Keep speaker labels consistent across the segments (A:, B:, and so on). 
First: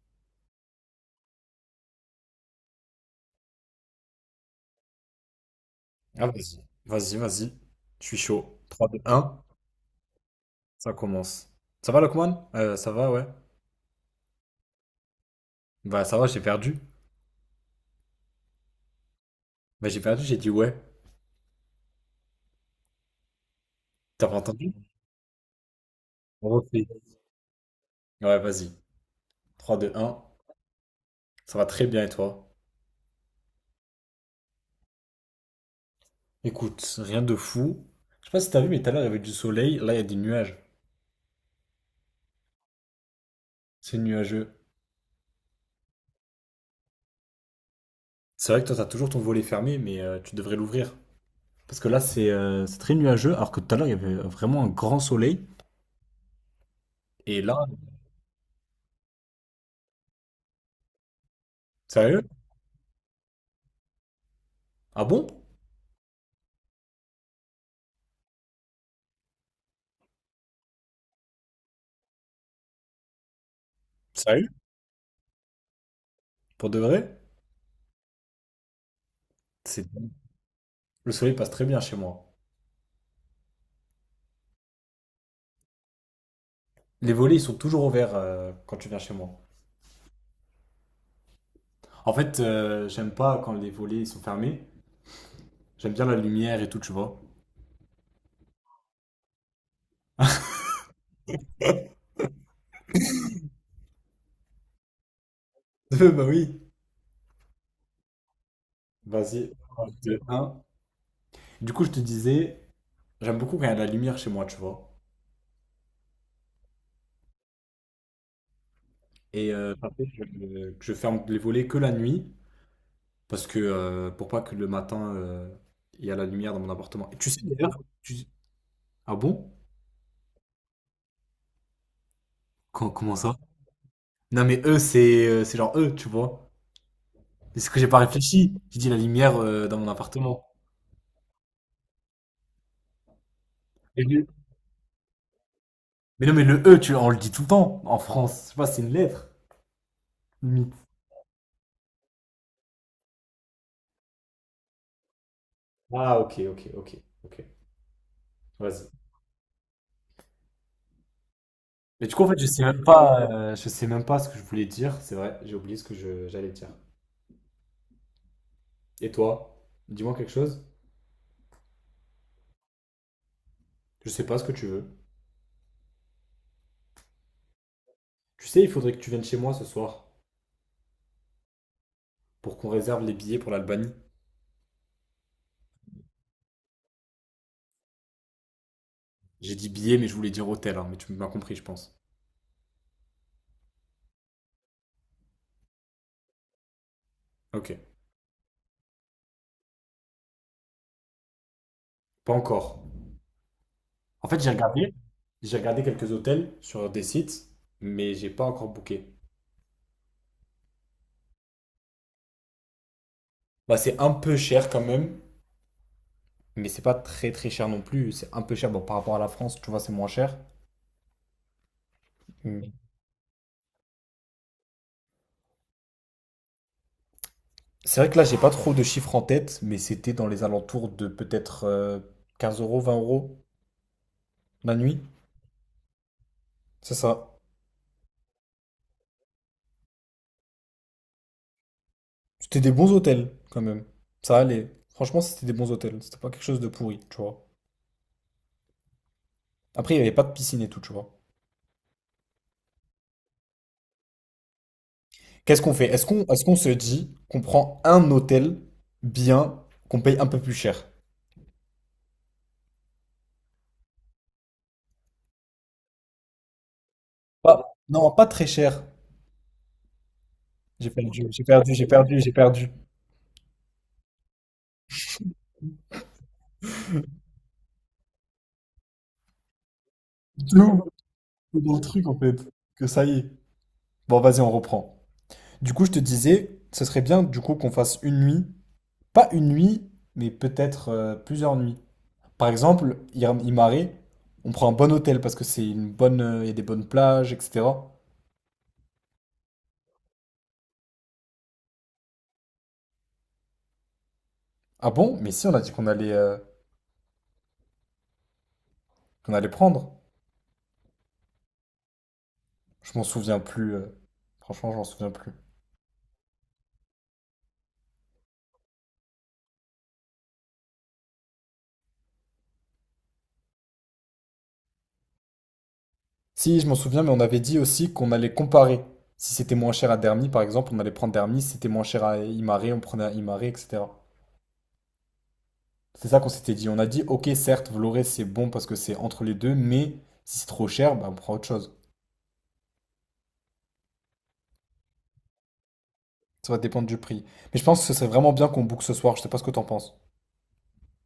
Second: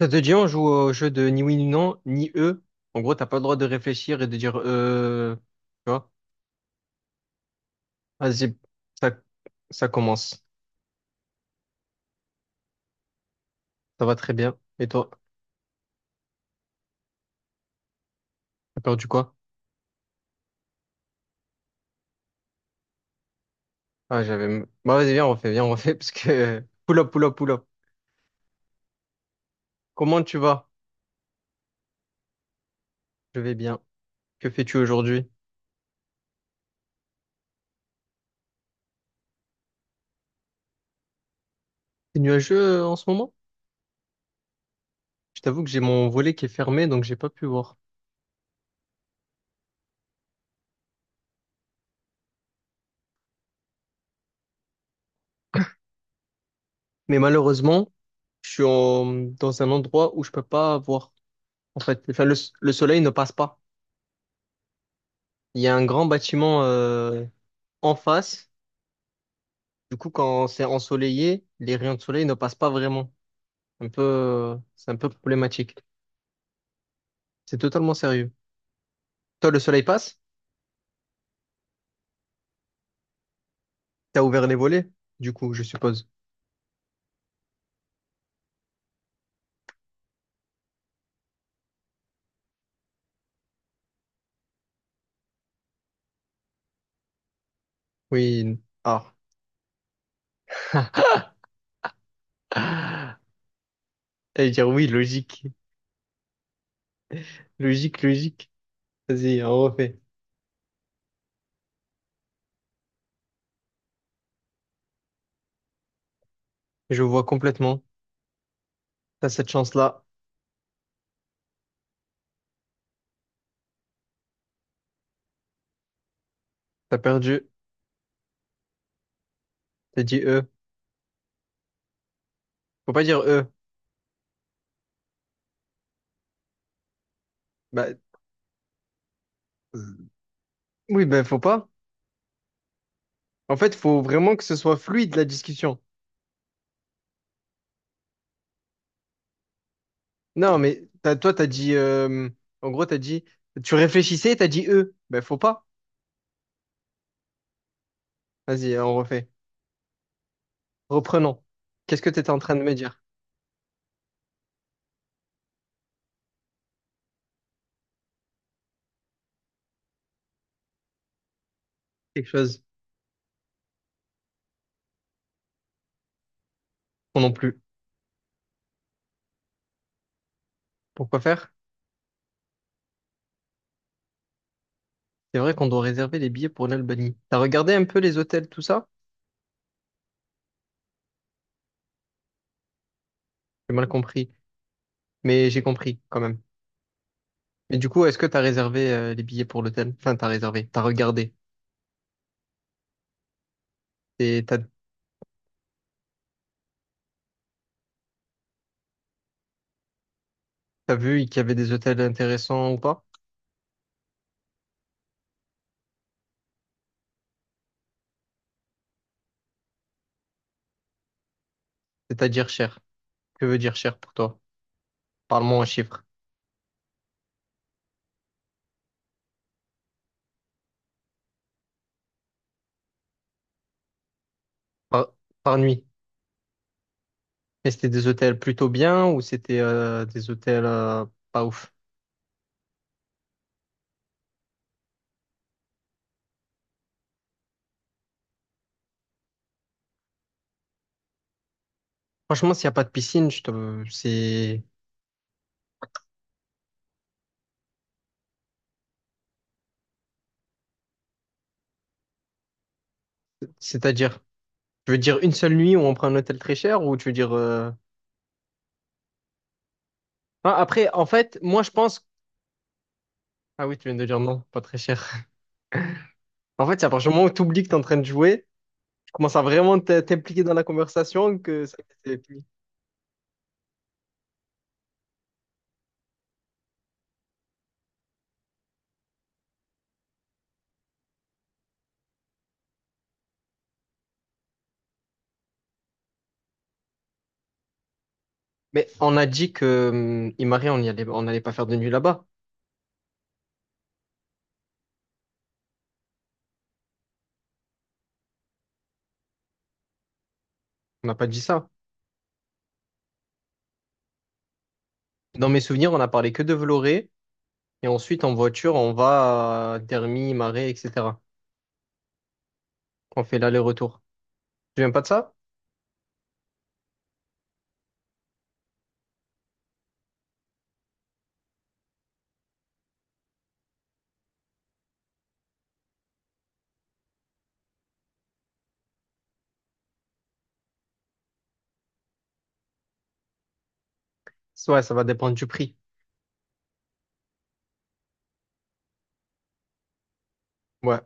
A: Ça te dit, on joue au jeu de ni oui ni non, ni eux. En gros, t'as pas le droit de réfléchir et de dire. Tu vois?
B: Ah, vas-y, vas-y, vas-y. Je suis
A: Vas-y,
B: chaud. Trois, deux,
A: ça,
B: un,
A: ça commence.
B: ça commence. Ça va, Lokman? Ça va, ouais.
A: Ça va très bien. Et toi?
B: Bah, ça va, j'ai perdu.
A: T'as perdu quoi?
B: Bah, j'ai perdu, j'ai dit ouais.
A: Ah,
B: T'as pas
A: j'avais.
B: entendu?
A: Bah, vas-y, viens, on refait, parce
B: On
A: que.
B: refait.
A: Pull up, pull up, pull up.
B: Ouais, vas-y. Trois, deux,
A: Comment
B: un.
A: tu vas?
B: Ça va très bien et toi?
A: Je vais bien. Que fais-tu aujourd'hui?
B: Écoute, rien de fou. Je sais pas si t'as vu, mais tout à l'heure, il y avait du soleil. Là, il y a des nuages.
A: C'est nuageux en ce moment?
B: C'est nuageux.
A: Je t'avoue que j'ai mon volet qui est fermé, donc j'ai pas pu voir.
B: C'est vrai que toi, t'as toujours ton volet fermé, mais tu devrais l'ouvrir. Parce que là, c'est très nuageux, alors que tout à l'heure, il y avait vraiment un grand soleil.
A: Mais
B: Et là,
A: malheureusement, je suis en- dans un endroit où je peux pas voir. En fait,
B: sérieux?
A: enfin, le soleil ne passe pas.
B: Ah bon?
A: Il y a un grand bâtiment en face. Du coup, quand c'est ensoleillé, les rayons de soleil ne passent pas vraiment. Un peu,
B: Sérieux?
A: c'est un peu problématique.
B: Pour de vrai?
A: C'est totalement sérieux. Toi, le soleil
B: C'est
A: passe?
B: Le soleil passe très bien chez moi.
A: T'as ouvert les volets? Du coup, je suppose.
B: Les volets, ils sont toujours ouverts quand tu viens chez moi. En fait, j'aime pas quand les volets ils sont fermés. J'aime bien la lumière et tout, tu vois.
A: Oui. Ah. J'allais dire oui, logique.
B: Bah oui.
A: Logique, logique. Vas-y,
B: Vas-y,
A: on
B: un,
A: refait.
B: deux, un. Du coup, je te disais, j'aime beaucoup quand il y a de la lumière chez moi, tu vois.
A: Je vois complètement. T'as cette
B: Et ça
A: chance-là.
B: fait que je ferme les volets que la nuit, parce que pour pas que le matin, il y a la lumière dans mon
A: T'as
B: appartement. Et tu sais
A: perdu.
B: d'ailleurs, ah bon?
A: T'as dit E. Faut pas
B: Comment
A: dire
B: ça?
A: E.
B: Non mais eux, c'est genre eux, tu vois. C'est ce que j'ai
A: Bah,
B: pas réfléchi. J'ai dit la lumière dans mon appartement.
A: oui, ben faut pas. En fait, faut
B: Et le-
A: vraiment que ce soit fluide la discussion.
B: Mais non, mais le E, tu, on le dit tout le temps en France. Je sais pas, c'est une lettre.
A: Non,
B: Limite.
A: mais toi, t'as dit. En gros, t'as dit. Tu réfléchissais, t'as dit eux. Ben, faut pas.
B: Ah, ok, ok, ok, ok.
A: Vas-y,
B: Vas-y.
A: on refait. Reprenons. Qu'est-ce
B: Mais
A: que
B: du coup, en
A: t'étais en
B: fait, je
A: train de
B: sais
A: me
B: même
A: dire?
B: pas, je sais même pas ce que je voulais dire. C'est vrai, j'ai oublié ce que j'allais dire. Et toi, dis-moi quelque chose.
A: Quelque chose.
B: Je sais pas ce que tu veux.
A: Non non plus.
B: Tu sais, il faudrait que tu viennes chez moi ce soir
A: Pourquoi faire?
B: pour qu'on réserve les billets pour l'Albanie.
A: C'est vrai qu'on doit réserver les billets pour l'Albanie. T'as regardé un peu les hôtels, tout ça?
B: J'ai dit billets, mais je voulais dire hôtel, hein, mais tu m'as compris, je pense.
A: J'ai mal compris. Mais j'ai compris, quand même. Mais
B: Ok.
A: du coup, est-ce que t'as réservé les billets pour l'hôtel? Enfin, t'as réservé. T'as regardé.
B: Pas encore. En fait,
A: Et t'as
B: j'ai regardé quelques hôtels sur des sites, mais j'ai pas encore booké.
A: t'as vu qu'il y avait des hôtels intéressants ou pas?
B: Bah, c'est un peu cher quand même, mais c'est pas très très cher non plus. C'est un peu cher bon, par rapport à la France, tu vois, c'est moins cher.
A: C'est-à-dire
B: Mm.
A: cher. Que veut dire cher pour toi? Parle-moi en chiffres.
B: C'est vrai que là, j'ai pas trop de chiffres en tête, mais c'était dans les alentours de peut-être 15 euros, 20 € la nuit.
A: Par, par nuit.
B: C'est ça.
A: Et c'était des hôtels plutôt bien ou c'était des hôtels pas ouf?
B: C'était des bons hôtels quand même. Ça allait. Franchement, c'était des bons hôtels. C'était pas quelque chose de pourri, tu vois. Après, il y avait pas de piscine et tout, tu vois.
A: Franchement, s'il n'y a pas de piscine, je te c'est
B: Qu'est-ce qu'on fait? Est-ce qu'on se dit qu'on prend un hôtel bien, qu'on paye un peu plus cher?
A: C'est-à-dire, tu veux dire une seule nuit où on prend un hôtel très cher ou tu veux dire
B: Non, pas très cher.
A: ah, après,
B: J'ai
A: en
B: perdu,
A: fait,
B: j'ai
A: moi je
B: perdu, j'ai
A: pense
B: perdu, j'ai perdu.
A: Ah oui, tu viens de dire non, pas très cher. En fait, c'est à partir du moment où tu oublies que tu es en train de jouer, tu commences à vraiment t'impliquer dans
B: De
A: la conversation que
B: Dans le truc en
A: c'est fini.
B: fait. Que ça y est. Bon, vas-y, on reprend. Du coup, je te disais, ce serait bien du coup qu'on fasse une nuit. Pas une nuit, mais peut-être plusieurs nuits. Par exemple, Imare, on prend un bon hôtel parce que c'est une bonne, il y a des bonnes plages, etc.
A: Mais on a dit que Imari, on y allait on n'allait pas faire de nuit là-bas.
B: Ah bon? Mais si, on a dit qu'on allait prendre.
A: On n'a pas dit ça.
B: Je m'en souviens plus. Franchement, je m'en souviens plus.
A: Dans mes souvenirs, on a parlé que de Vloré. Et ensuite, en voiture, on va à Dermy, Marais, etc. On fait l'aller-retour. Tu viens pas de ça?
B: Si, je m'en souviens, mais on avait dit aussi qu'on allait comparer. Si c'était moins cher à Dermy, par exemple, on allait prendre Dermy. Si c'était moins cher à Imaré, on prenait à Imaré, etc. C'est ça qu'on s'était dit. On a dit, ok, certes, Vloré, c'est bon parce que c'est entre les deux, mais si c'est trop cher, bah, on prend autre chose.
A: Ouais, ça va dépendre du prix.
B: Ça va dépendre du prix. Mais je pense que ce serait vraiment bien qu'on boucle ce soir. Je sais pas ce que t'en penses.
A: Ouais,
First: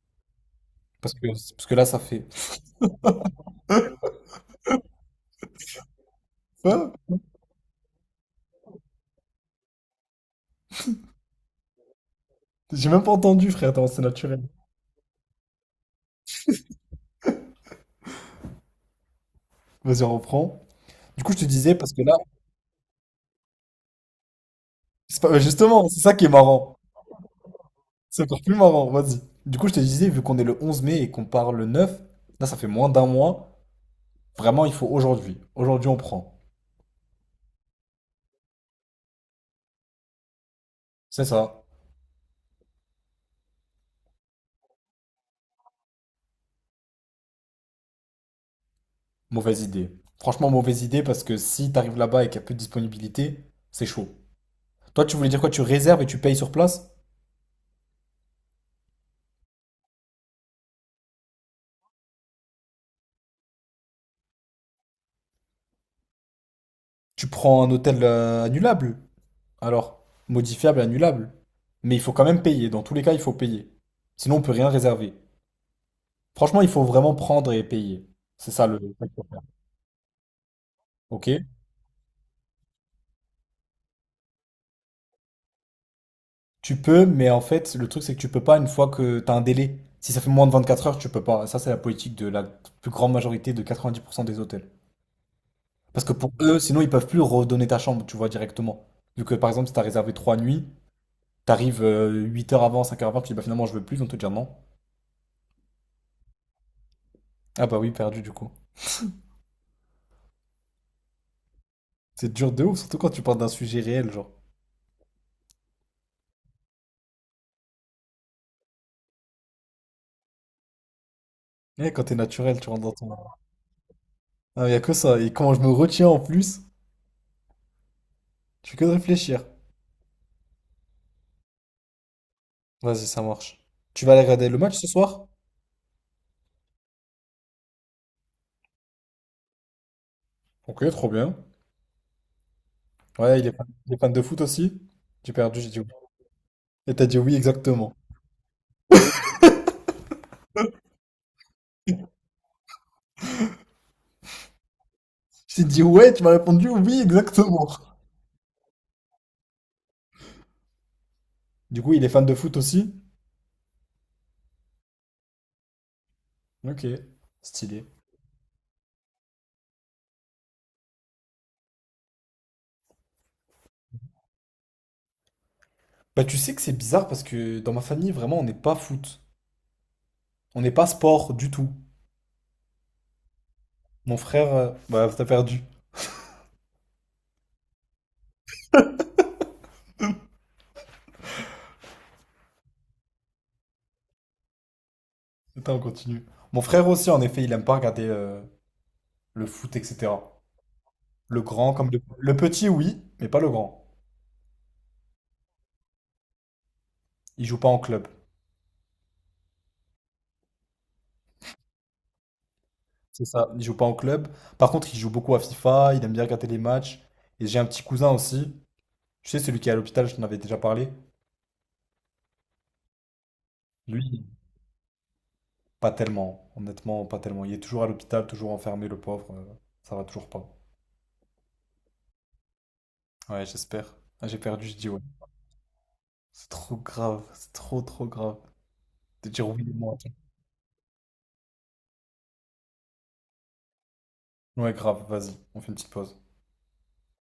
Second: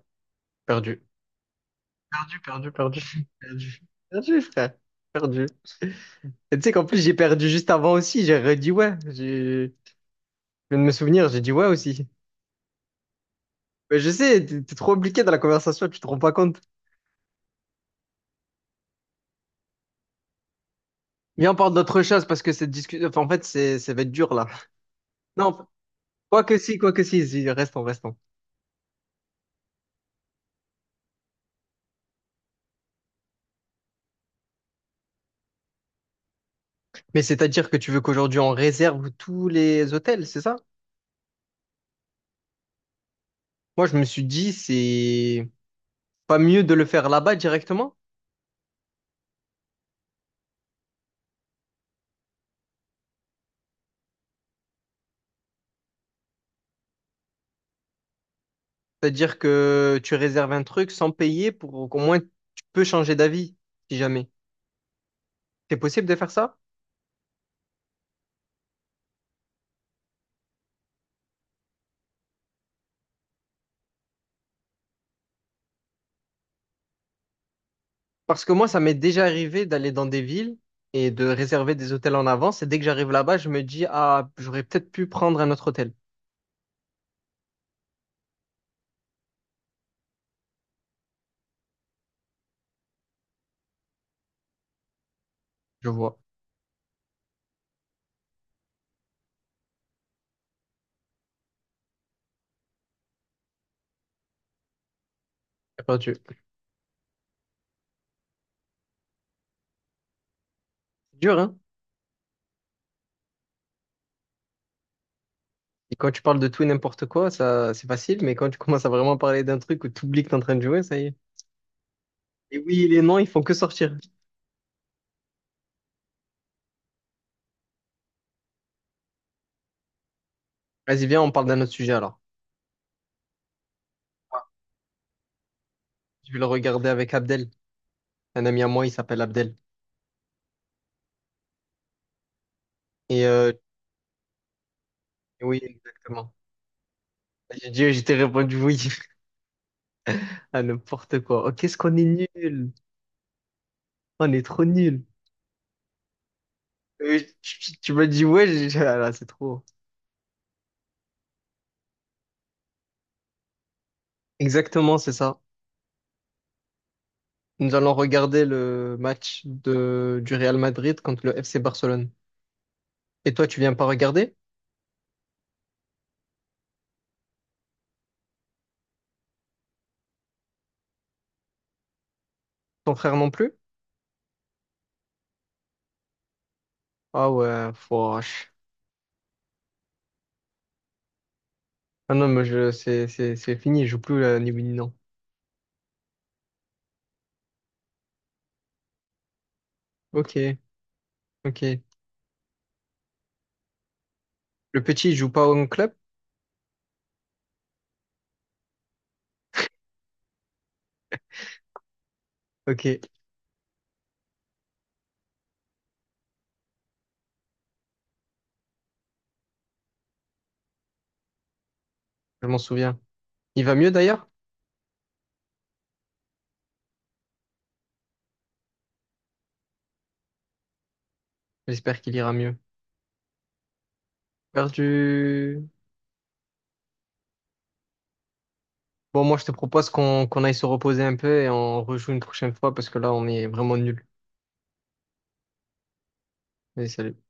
A: perdu.
B: Parce que là, ça fait.
A: Perdu, perdu, perdu. Perdu. Perdu, frère. Perdu. Et tu sais qu'en
B: Hein.
A: plus, j'ai perdu juste avant aussi. J'ai redit ouais. J'ai- Je viens de me souvenir, j'ai dit ouais aussi.
B: J'ai même pas entendu, frère. Attends,
A: Mais
B: c'est
A: je sais,
B: naturel.
A: t'es trop impliqué dans la conversation, tu te rends pas compte.
B: Vas-y, on reprend. Du coup, je te
A: Viens, on parle
B: disais, parce
A: d'autre
B: que là.
A: chose parce que cette discussion, enfin, en fait, ça va être dur là.
B: C'est pas-
A: Non,
B: Justement, c'est ça qui est marrant.
A: quoi que si, si, restons, restons.
B: C'est encore plus marrant, vas-y. Du coup, je te disais, vu qu'on est le 11 mai et qu'on part le 9, là, ça fait moins d'un mois. Vraiment, il faut aujourd'hui. Aujourd'hui, on prend.
A: Mais c'est-à-dire que tu veux qu'aujourd'hui on réserve tous les hôtels, c'est ça?
B: C'est ça.
A: Moi, je me suis dit, c'est pas mieux de le faire là-bas directement?
B: Mauvaise idée. Franchement, mauvaise idée parce que si t'arrives là-bas et qu'il y a peu de disponibilité, c'est chaud. Toi, tu voulais dire quoi? Tu réserves et tu payes sur place?
A: C'est-à-dire que tu réserves un truc sans payer pour qu'au moins tu peux changer d'avis, si jamais. C'est possible de faire ça?
B: Tu prends un hôtel annulable. Alors, modifiable, annulable. Mais il faut quand même payer. Dans tous les cas, il faut payer. Sinon, on peut rien réserver. Franchement, il faut vraiment prendre et payer.
A: Parce
B: C'est
A: que
B: ça
A: moi, ça
B: le…
A: m'est déjà arrivé d'aller dans des villes et de
B: Ok?
A: réserver des hôtels en avance. Et dès que j'arrive là-bas, je me dis, ah, j'aurais peut-être pu prendre un autre hôtel.
B: Tu peux, mais en fait, le truc, c'est que tu peux pas une fois que t'as un délai. Si ça fait moins de 24 heures, tu peux pas. Ça, c'est la politique de la plus grande majorité de 90% des hôtels.
A: Je
B: Parce que
A: vois.
B: pour eux, sinon, ils peuvent plus redonner ta chambre, tu vois, directement. Vu que, par exemple, si t'as réservé 3 nuits, t'arrives 8 heures avant, 5 heures avant, tu dis, bah finalement, je veux plus, ils vont te dire non.
A: J'ai perdu.
B: Ah bah oui, perdu, du coup.
A: C'est dur, hein?
B: C'est dur de ouf, surtout quand tu parles d'un sujet réel, genre.
A: Et quand tu parles de tout et n'importe quoi, ça, c'est facile. Mais quand tu commences à vraiment parler d'un truc où tu oublies que t'es en train de jouer, ça y est.
B: Eh, quand t'es
A: Et
B: naturel, tu
A: oui,
B: rentres
A: et
B: dans
A: les
B: ton…
A: noms, ils font que sortir.
B: Ah, y a que ça. Et quand je me retiens en plus, tu fais que de réfléchir.
A: Vas-y, viens, on parle d'un autre sujet alors.
B: Vas-y, ça marche. Tu vas aller regarder le match ce soir?
A: Je vais le regarder avec Abdel. Un ami à moi, il s'appelle Abdel.
B: Ok, trop bien.
A: Et
B: Ouais, il est fan de foot aussi? J'ai
A: oui,
B: perdu, j'ai dit oui.
A: exactement.
B: Et t'as dit oui,
A: J'ai dit,
B: exactement.
A: j'ai répondu oui à n'importe quoi. Oh, qu'est-ce qu'on est nul. On est trop nul.
B: J'ai dit ouais, tu m'as répondu oui, exactement.
A: Tu m'as dit ouais, j'ai- ah là, c'est trop.
B: Du coup, il est fan de foot aussi?
A: Exactement, c'est ça.
B: Ok,
A: Nous
B: stylé.
A: allons regarder le match du Real Madrid contre le FC Barcelone. Et toi, tu viens pas regarder?
B: Bah, tu sais que c'est bizarre parce que dans ma famille, vraiment, on n'est pas foot. On n'est pas sport du tout.
A: Ton frère non plus?
B: Mon frère. Bah, t'as perdu.
A: Ah ouais, fouache. Ah non, mais c'est fini, je joue plus ni oui ni non.
B: Attends, on continue. Mon frère aussi, en effet, il aime pas regarder le foot, etc.
A: Ok,
B: Le grand
A: ok.
B: comme le… le petit, oui, mais pas le grand.
A: Le petit, il joue pas au club?
B: Il joue pas en club.
A: Ok,
B: C'est ça, il joue pas en club. Par contre, il joue beaucoup à FIFA, il aime bien regarder les matchs. Et j'ai un petit cousin aussi, tu sais, celui qui est à l'hôpital, je t'en avais déjà parlé.
A: je m'en souviens. Il va mieux
B: Lui,
A: d'ailleurs?
B: pas tellement, honnêtement, pas tellement. Il est toujours à l'hôpital, toujours enfermé, le pauvre. Ça va toujours pas.
A: J'espère qu'il ira mieux.
B: Ouais, j'espère. Ah, j'ai perdu, je dis ouais.
A: Perdu.
B: C'est trop grave, c'est trop trop grave
A: Bon,
B: de
A: moi, je
B: dire
A: te
B: oui et
A: propose
B: moi.
A: qu'on aille se reposer un peu et on rejoue une prochaine fois parce que là, on est vraiment nuls.
B: Ouais, grave, vas-y, on fait une petite pause.
A: Allez, salut.